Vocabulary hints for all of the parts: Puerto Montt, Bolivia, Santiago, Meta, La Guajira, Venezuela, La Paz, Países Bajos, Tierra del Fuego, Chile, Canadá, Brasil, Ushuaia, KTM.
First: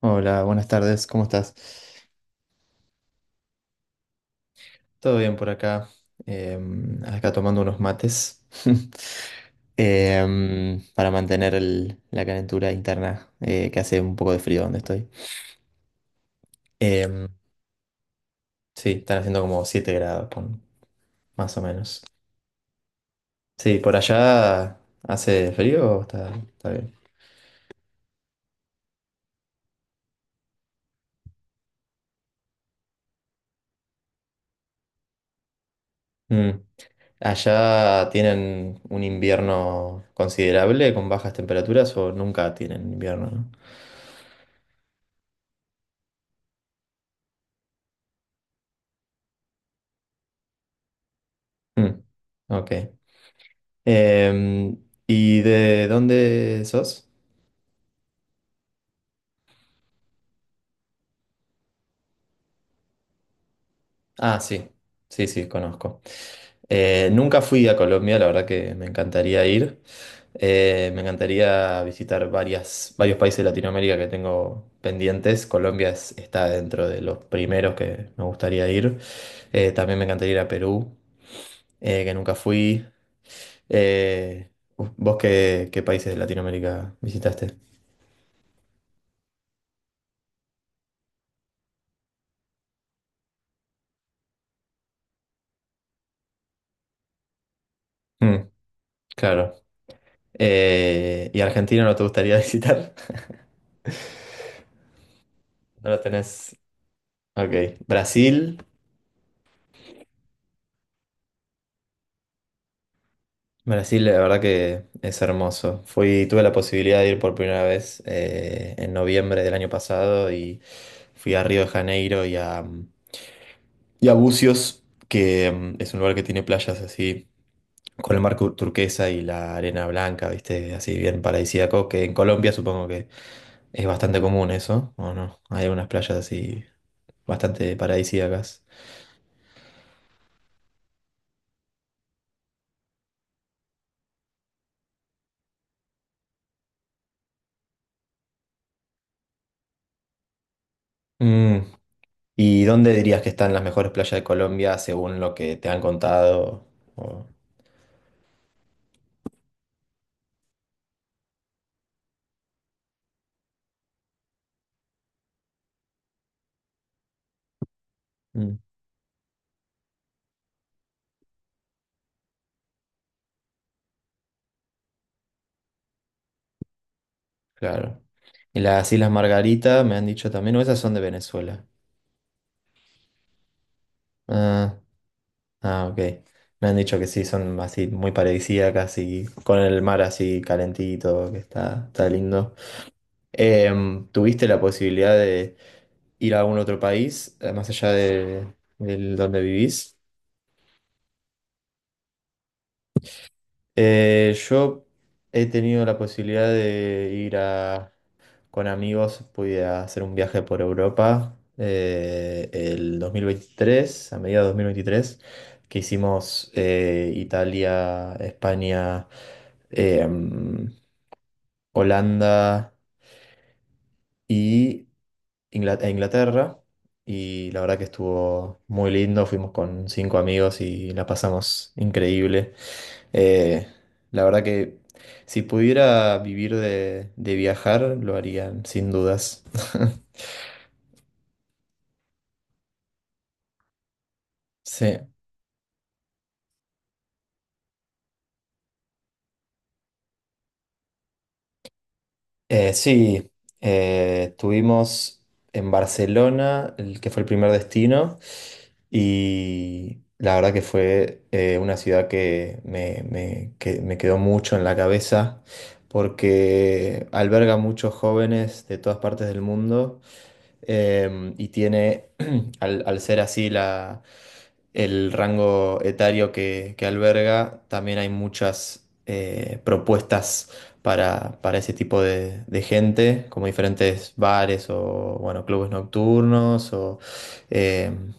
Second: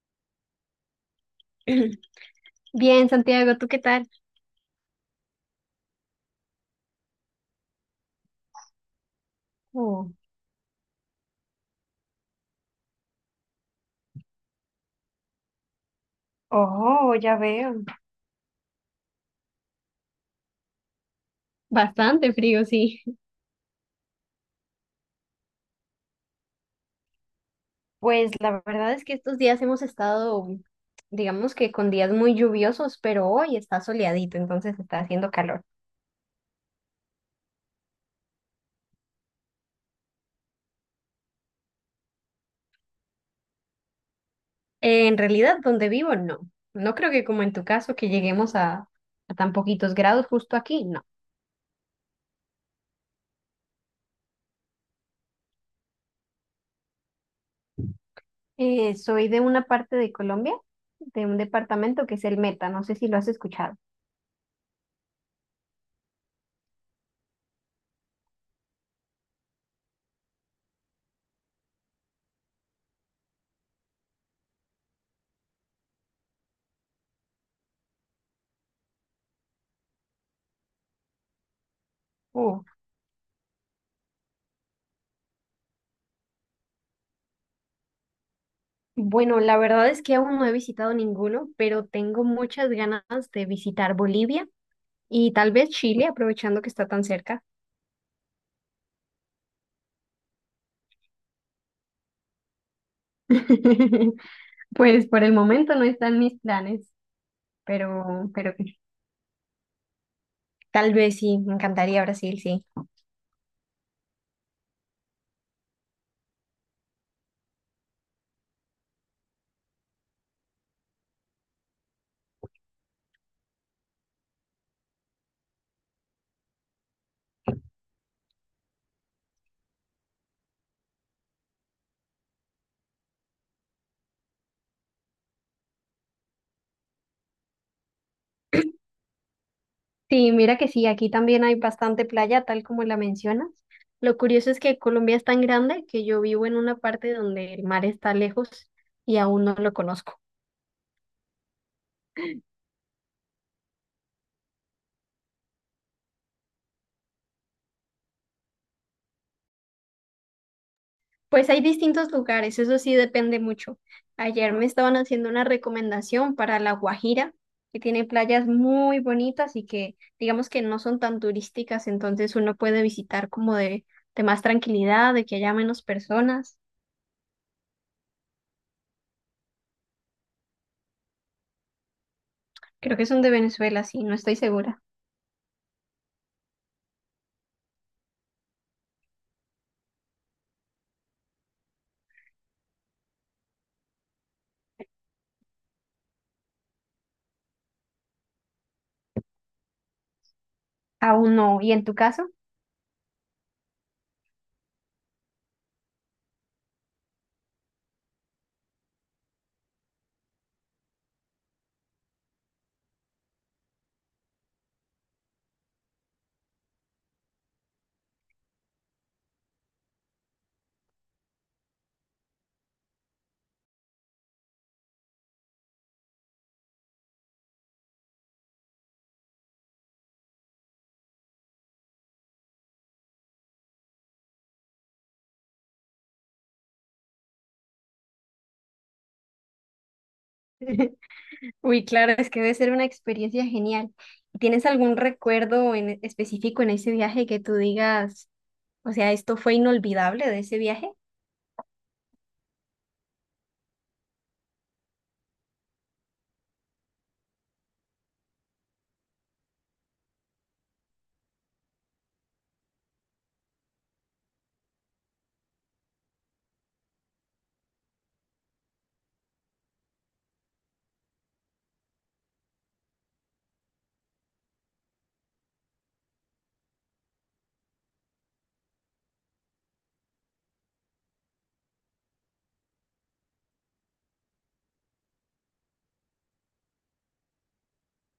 Hola, buenas tardes, ¿cómo estás? Bien, Santiago, ¿tú qué tal? Todo bien por acá, acá tomando unos mates Oh. Para mantener la calentura interna que hace un poco de frío donde estoy. Oh, Em, ya veo. sí, están haciendo como 7 grados, más o menos. Bastante frío, sí. Sí, por allá hace frío o está bien. Pues la verdad es que estos días hemos estado, digamos que con días muy lluviosos, pero hoy está soleadito, entonces está haciendo calor. Mm. ¿Allá tienen un invierno considerable con bajas temperaturas o nunca tienen invierno, ¿no? En realidad, donde vivo, no. No creo que como en tu caso, que lleguemos a tan poquitos grados justo aquí, no. Mm, ok. Em, ¿Y de dónde sos? Soy de una parte de Colombia, de un departamento que es el Meta, no sé si lo has escuchado. Ah, sí, sí, sí, conozco. Nunca fui a Colombia, la verdad que me encantaría ir. Me encantaría visitar varios países de Latinoamérica que tengo pendientes. Está dentro de los primeros que me gustaría ir. También me encantaría ir a Perú, que nunca fui. Eh, ¿Vos qué países de Latinoamérica visitaste? Bueno, la verdad es que aún no he visitado ninguno, pero tengo muchas ganas de visitar Bolivia y tal vez Chile, aprovechando que está tan cerca. Mm, claro. ¿Y Argentina no te gustaría visitar? Pues por el momento no ¿No lo están mis tenés? planes, Ok. pero Brasil. tal vez sí, me encantaría Brasil, sí. Brasil, la verdad que es hermoso. Fui, tuve la posibilidad de ir por primera vez en noviembre del año pasado y fui a Río de Janeiro y a Búzios, que mm, es un lugar que tiene playas así, con el mar turquesa y la arena blanca, ¿viste? Así bien paradisíaco, que en Colombia supongo que es bastante común eso, ¿o no? Hay unas playas así bastante paradisíacas. Sí, mira que sí, aquí también hay bastante playa, tal como la mencionas. Lo curioso es que Colombia es tan grande que yo vivo en una parte donde el mar está lejos y aún no lo conozco. Mm. ¿Y dónde dirías que están las mejores playas de Colombia según lo que te han contado? O- Pues hay distintos lugares, eso sí depende mucho. Ayer me estaban haciendo una recomendación para La Guajira, que tiene playas Mm, muy bonitas y que digamos que no son tan turísticas, entonces uno puede visitar como de más tranquilidad, de que haya menos personas. claro. ¿Y las Islas Margarita me han dicho también, o esas son de Venezuela? Creo que son de Venezuela, sí, no estoy Ah, segura. ah, ok. Me han dicho que sí, son así muy paradisíacas y con el mar así calentito, que está lindo. ¿Tuviste la posibilidad de ir a algún otro país, más allá del donde vivís? Aún no. ¿Y en tu caso? Yo he tenido la posibilidad de ir a... con amigos pude hacer un viaje por Europa el 2023, a mediados de 2023, que hicimos Italia, España, eh, mm, Holanda y e Inglaterra. Y la verdad que estuvo muy lindo, fuimos con 5 amigos y la pasamos increíble. Eh, la verdad que si pudiera vivir de viajar, lo harían sin dudas. Uy, claro, es que debe ser una experiencia genial. ¿Tienes algún Sí. recuerdo en específico en ese viaje que tú digas, o sea, esto fue inolvidable de ese viaje? Eh, sí, Estuvimos en Barcelona, el que fue el primer destino, y la verdad que fue una ciudad que que me quedó mucho en la cabeza porque alberga muchos jóvenes de todas partes del mundo. Y tiene, al ser así el rango etario que alberga, también hay muchas propuestas para ese tipo de gente, como diferentes bares o bueno, clubes nocturnos o em,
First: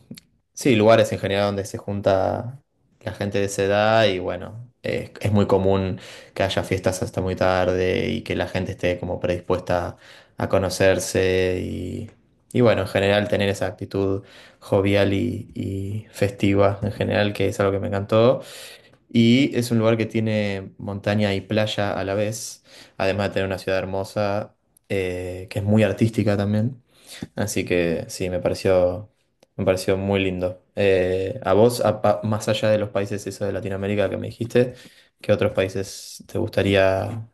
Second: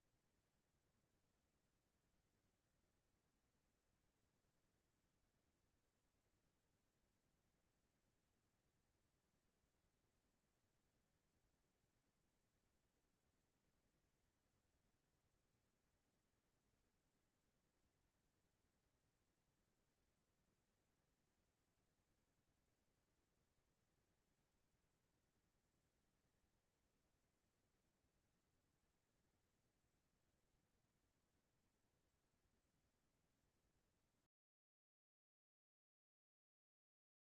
sí, lugares en general donde se junta la gente de esa edad y bueno. Es muy común que haya fiestas hasta muy tarde y que la gente esté como predispuesta a conocerse y bueno, en general tener esa actitud jovial y festiva, en general, que es algo que me encantó. Y es un lugar que tiene montaña y playa a la vez, además de tener una ciudad hermosa, que es muy artística también. Así que sí, me pareció muy lindo. A vos, más allá de los países esos de Latinoamérica que me dijiste, ¿qué otros países te gustaría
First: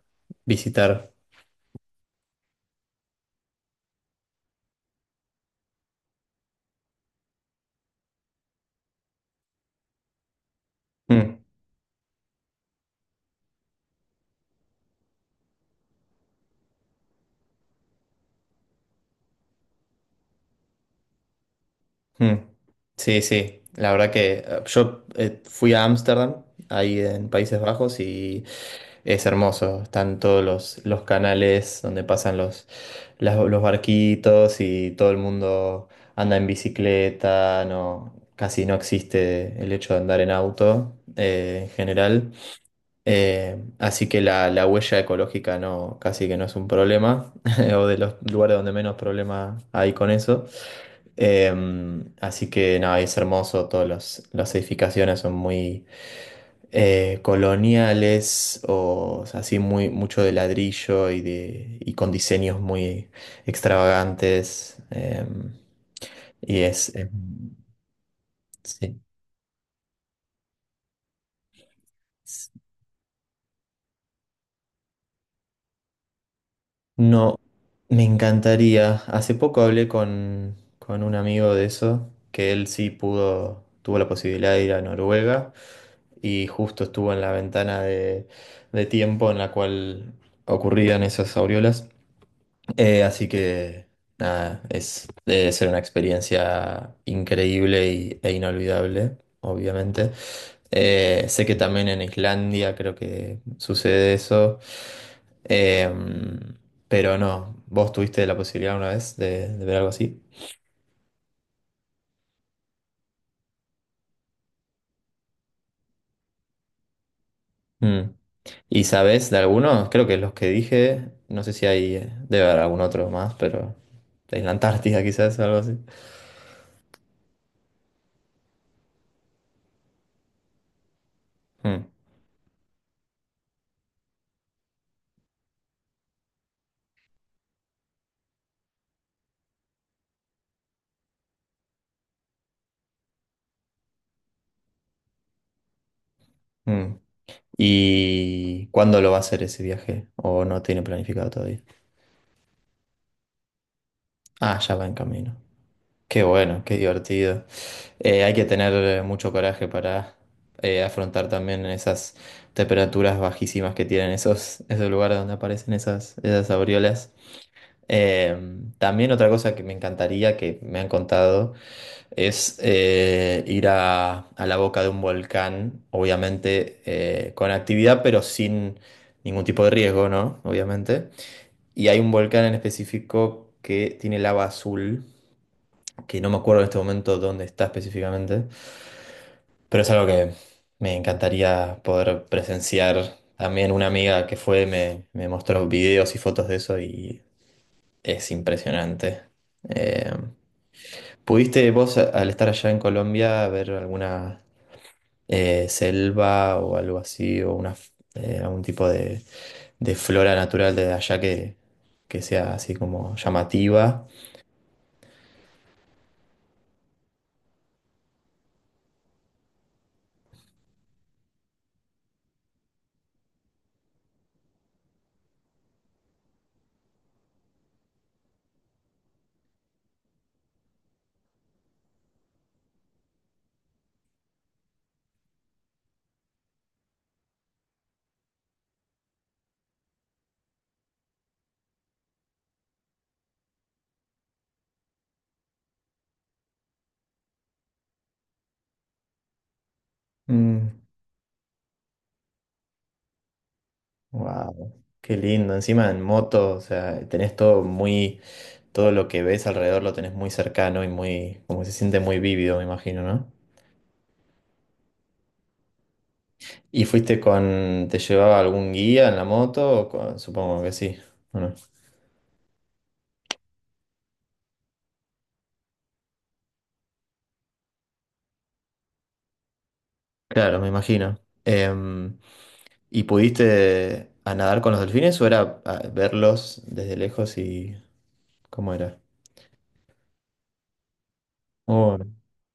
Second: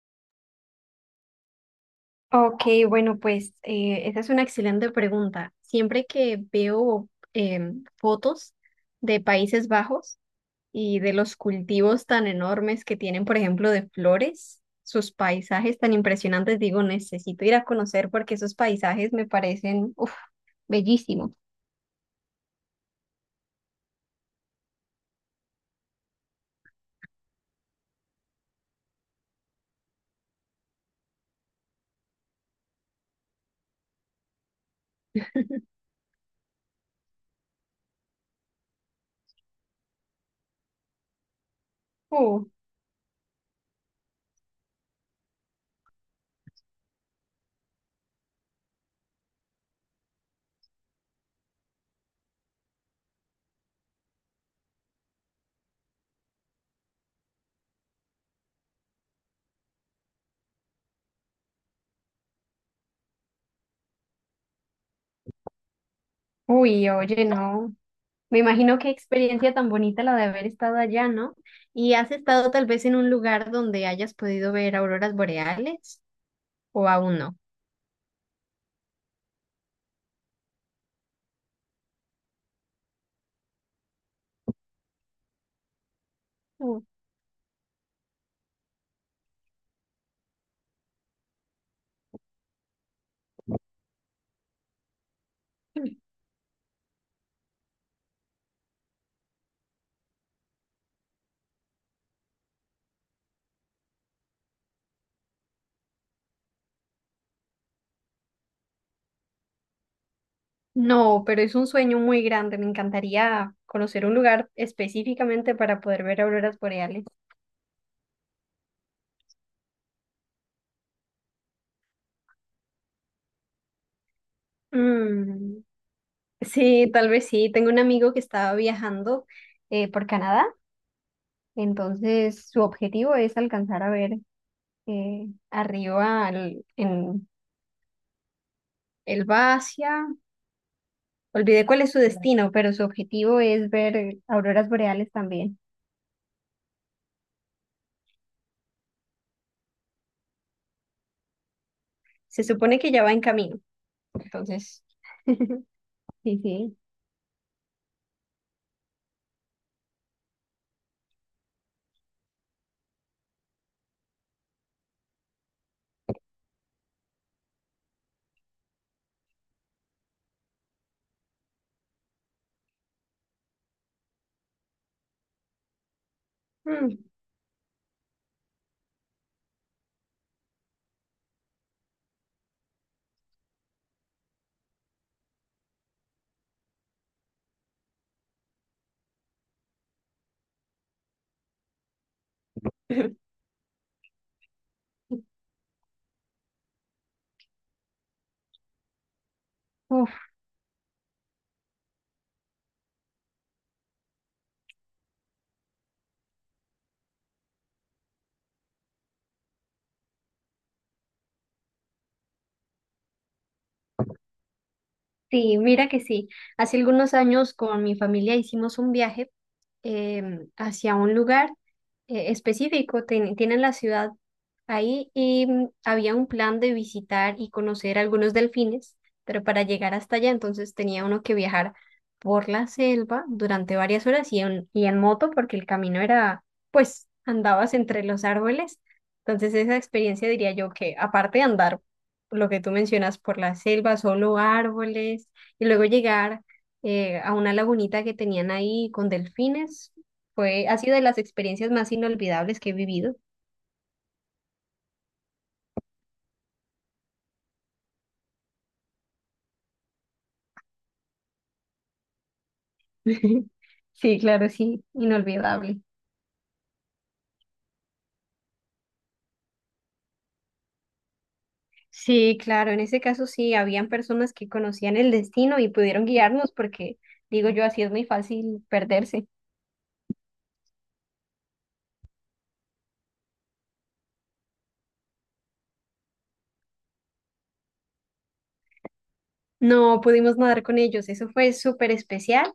visitar? Ok, bueno, pues esa es una excelente pregunta. Siempre que veo fotos de Países Bajos y de los Mm. cultivos tan enormes que tienen, por ejemplo, de flores, sus paisajes tan impresionantes, digo, necesito ir a conocer porque esos paisajes me parecen, uf, bellísimos. Mm. Sí, sí, la verdad que yo fui a Ámsterdam, ahí en Países Bajos, y es hermoso. Están todos los canales donde pasan los barquitos y todo el mundo anda en bicicleta, no, casi no existe el hecho de andar en auto en general. Así que la huella ecológica no, casi que no es un problema, o de los lugares donde menos problema hay con eso. Eh, Así que nada, es hermoso, todas las edificaciones son muy coloniales o sea, así muy, mucho de ladrillo y con diseños muy extravagantes. Y Uy, es, eh, oye, no. Me imagino qué sí. experiencia tan bonita la de haber estado allá, ¿no? ¿Y has estado tal vez en un lugar donde hayas podido ver auroras boreales o aún no? No, me encantaría. Hace poco hablé con un amigo de eso, que él sí pudo, tuvo la posibilidad de ir a Noruega. Y Mm. justo estuvo en la ventana de tiempo en la cual ocurrían esas aureolas. Así que nada, es, debe ser una experiencia increíble e inolvidable, obviamente. Sé que también en Islandia creo que sucede eso. Eh, pero no, ¿vos tuviste la posibilidad una vez de ver algo así? No, pero es un sueño muy grande. Me encantaría conocer un lugar específicamente para poder ver auroras boreales. Mm. ¿Y sabes de algunos? Creo que los que dije, no sé si hay, debe haber algún otro más, pero en la Antártida quizás, algo Mm, así. sí, tal vez sí. Tengo un amigo que estaba viajando por Canadá, Mm, entonces su objetivo es alcanzar a ver arriba al- en Él va hacia, olvidé cuál es su destino, pero su objetivo es ver auroras boreales también. mm. ¿Y cuándo lo va a hacer ese viaje? ¿O no tiene planificado todavía? Se supone que ya va en camino, Ah, ya entonces. va en camino. Qué Sí, bueno, sí. qué divertido. Hay que tener mucho coraje para afrontar también esas temperaturas bajísimas que tienen esos lugares donde aparecen esas aureolas. Eh, También otra cosa que me encantaría, que me han contado, es ir a la boca de un volcán, obviamente Mm. Con actividad, pero sin ningún tipo de riesgo, ¿no? Obviamente. Y hay un volcán en específico que tiene lava azul, que no me acuerdo en este momento dónde está específicamente, pero es algo que me encantaría poder presenciar. También una amiga que fue me mostró videos y fotos de eso y es impresionante. Eh, Uf. ¿Pudiste vos, al estar allá en Colombia, ver alguna selva o algo así, o algún tipo de flora natural de allá que sea así como llamativa? Sí, mira que sí. Hace algunos años con mi familia hicimos un viaje hacia un lugar específico. Tienen la ciudad ahí y mm, había un plan de visitar y conocer algunos delfines, pero para llegar hasta allá entonces tenía uno que viajar por la selva durante varias horas y y en moto porque el camino era, pues, andabas entre los árboles. Entonces esa experiencia diría yo que aparte de andar lo que tú mencionas, por la selva, solo árboles, y luego llegar a una lagunita que tenían ahí con delfines, fue, ha sido de las experiencias más inolvidables que he vivido. Wow, qué lindo. Encima en moto, o sea, tenés todo muy, todo lo que ves alrededor lo tenés muy cercano y muy, como se siente muy vívido, me imagino, ¿no? Sí, claro, sí, inolvidable. ¿Y fuiste con, te llevaba algún guía en la moto? O con- supongo que sí. Bueno, Sí, claro, en ese caso sí, habían personas que conocían el destino y pudieron guiarnos porque, digo yo, así es muy fácil perderse. claro, me imagino. Em, ¿Y pudiste a nadar con los delfines o era ah, verlos desde lejos y cómo era? No pudimos nadar con ellos, eso fue súper Oh, especial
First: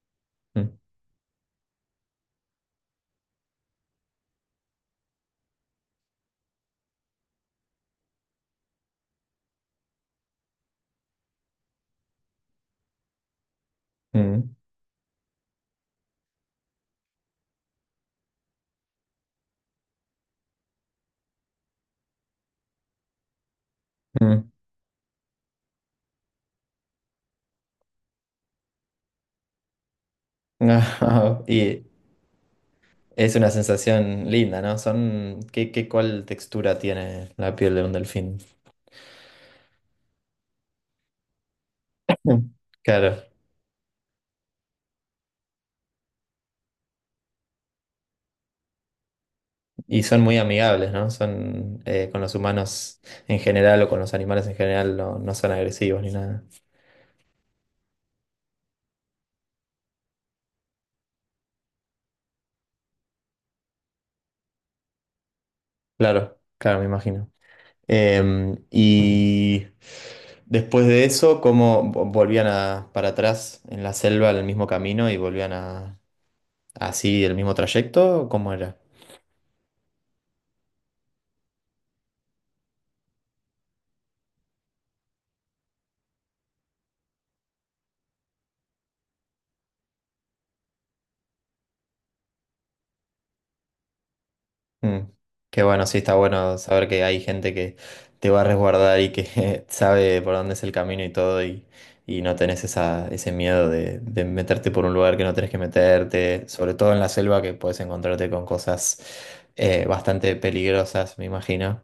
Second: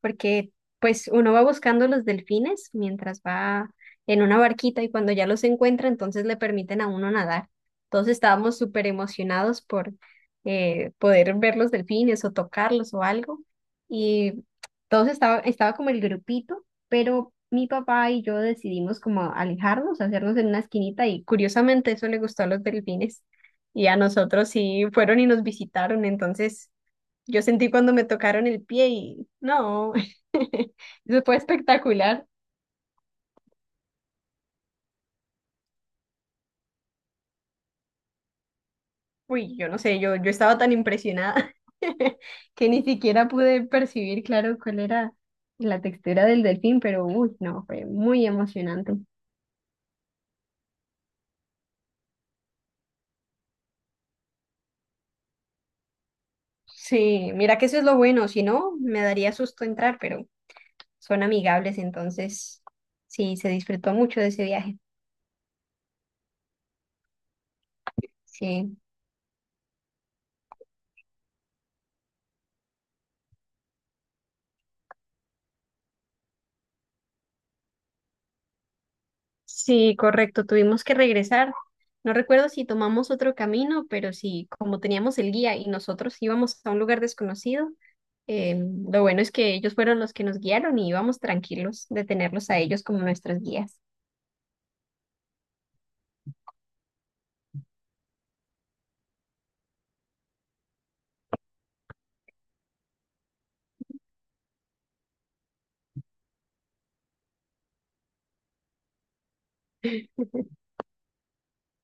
porque mm, pues uno va buscando los delfines mientras va en una barquita y cuando ya los encuentra, entonces le permiten a uno nadar. Todos estábamos súper emocionados por poder ver los delfines o tocarlos o algo. Y mm, todos estaba como el grupito, pero mi papá y yo decidimos como alejarnos, hacernos en una esquinita y curiosamente eso le gustó a los delfines. Y a mm. nosotros sí fueron y nos visitaron, entonces yo sentí cuando me tocaron el pie y no, eso fue Y espectacular. es una sensación linda, ¿no? Son, ¿qué, qué, cuál textura tiene la piel de un delfín? Uy, yo no sé, yo estaba tan impresionada Mm. que ni Claro, siquiera pude percibir, claro, cuál era la textura del delfín, pero uy, no, fue muy emocionante. y son muy amigables, ¿no? Son con los humanos en general o con los animales en general, no, no son agresivos ni nada. Sí, mira que eso es lo bueno, si no, me daría susto entrar, pero son amigables, entonces sí, se disfrutó mucho de ese viaje. Claro, claro, me imagino. Sí. Y después de eso, como volvían a, para atrás en la selva, en el mismo camino y volvían a así el mismo trayecto, ¿cómo era? Sí, correcto, tuvimos que regresar. No recuerdo si tomamos otro camino, pero sí, como teníamos el guía y nosotros íbamos a un lugar desconocido, eh, lo bueno es que ellos fueron los que nos guiaron y íbamos tranquilos de tenerlos a ellos como nuestros guías. Mm, qué bueno, sí, está bueno saber que hay gente que te va a resguardar y que sabe por dónde es el camino y todo y no tenés ese miedo de meterte por un lugar que no tenés que meterte, sobre todo en la selva que puedes encontrarte con cosas bastante peligrosas, me imagino.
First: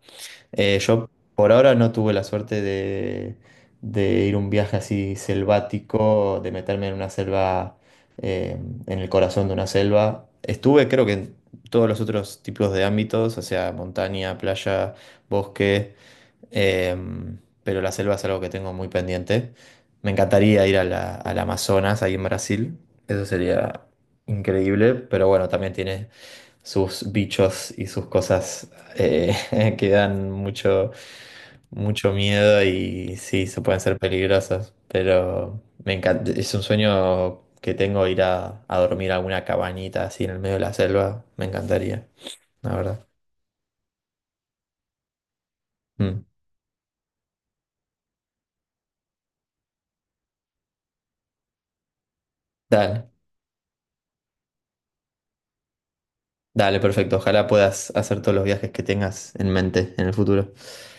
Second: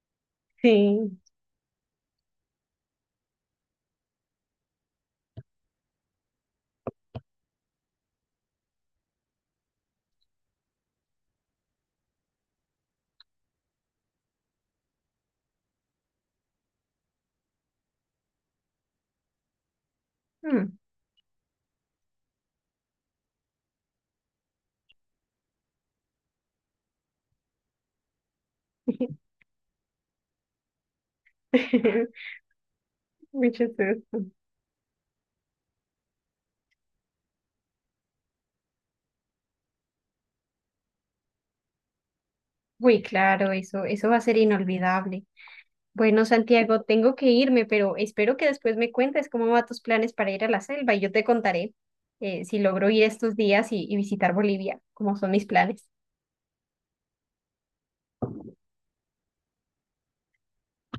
Yo Sí. por ahora no tuve la suerte de ir a un viaje así selvático, de meterme en una selva, eh, en el corazón de una selva. Estuve creo que en todos los otros tipos de ámbitos, o sea, montaña, playa, bosque, pero la selva es algo que tengo muy pendiente. Me encantaría ir Mm. Al Amazonas, ahí en Brasil, eso sería increíble, pero bueno, también tiene sus bichos y sus cosas que dan mucho miedo y sí, Muy se pueden ser chistoso. peligrosos, pero me encanta, es un sueño que tengo ir a dormir a alguna cabañita así en el medio de la selva, me encantaría, la Uy, verdad. claro, eso va a ser inolvidable. Mm. Bueno, Santiago, tengo que irme, pero espero que después me cuentes cómo van tus planes para ir a la selva y yo te contaré si logro ir Dale, estos días y visitar Bolivia, cómo son mis planes. dale, perfecto, ojalá puedas hacer todos los viajes que tengas en mente en el futuro.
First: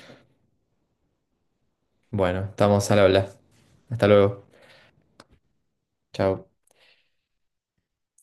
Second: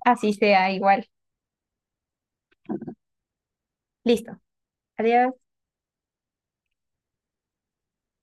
Así sea, igual. Bueno, estamos al habla, hasta Listo. luego, Adiós. chao.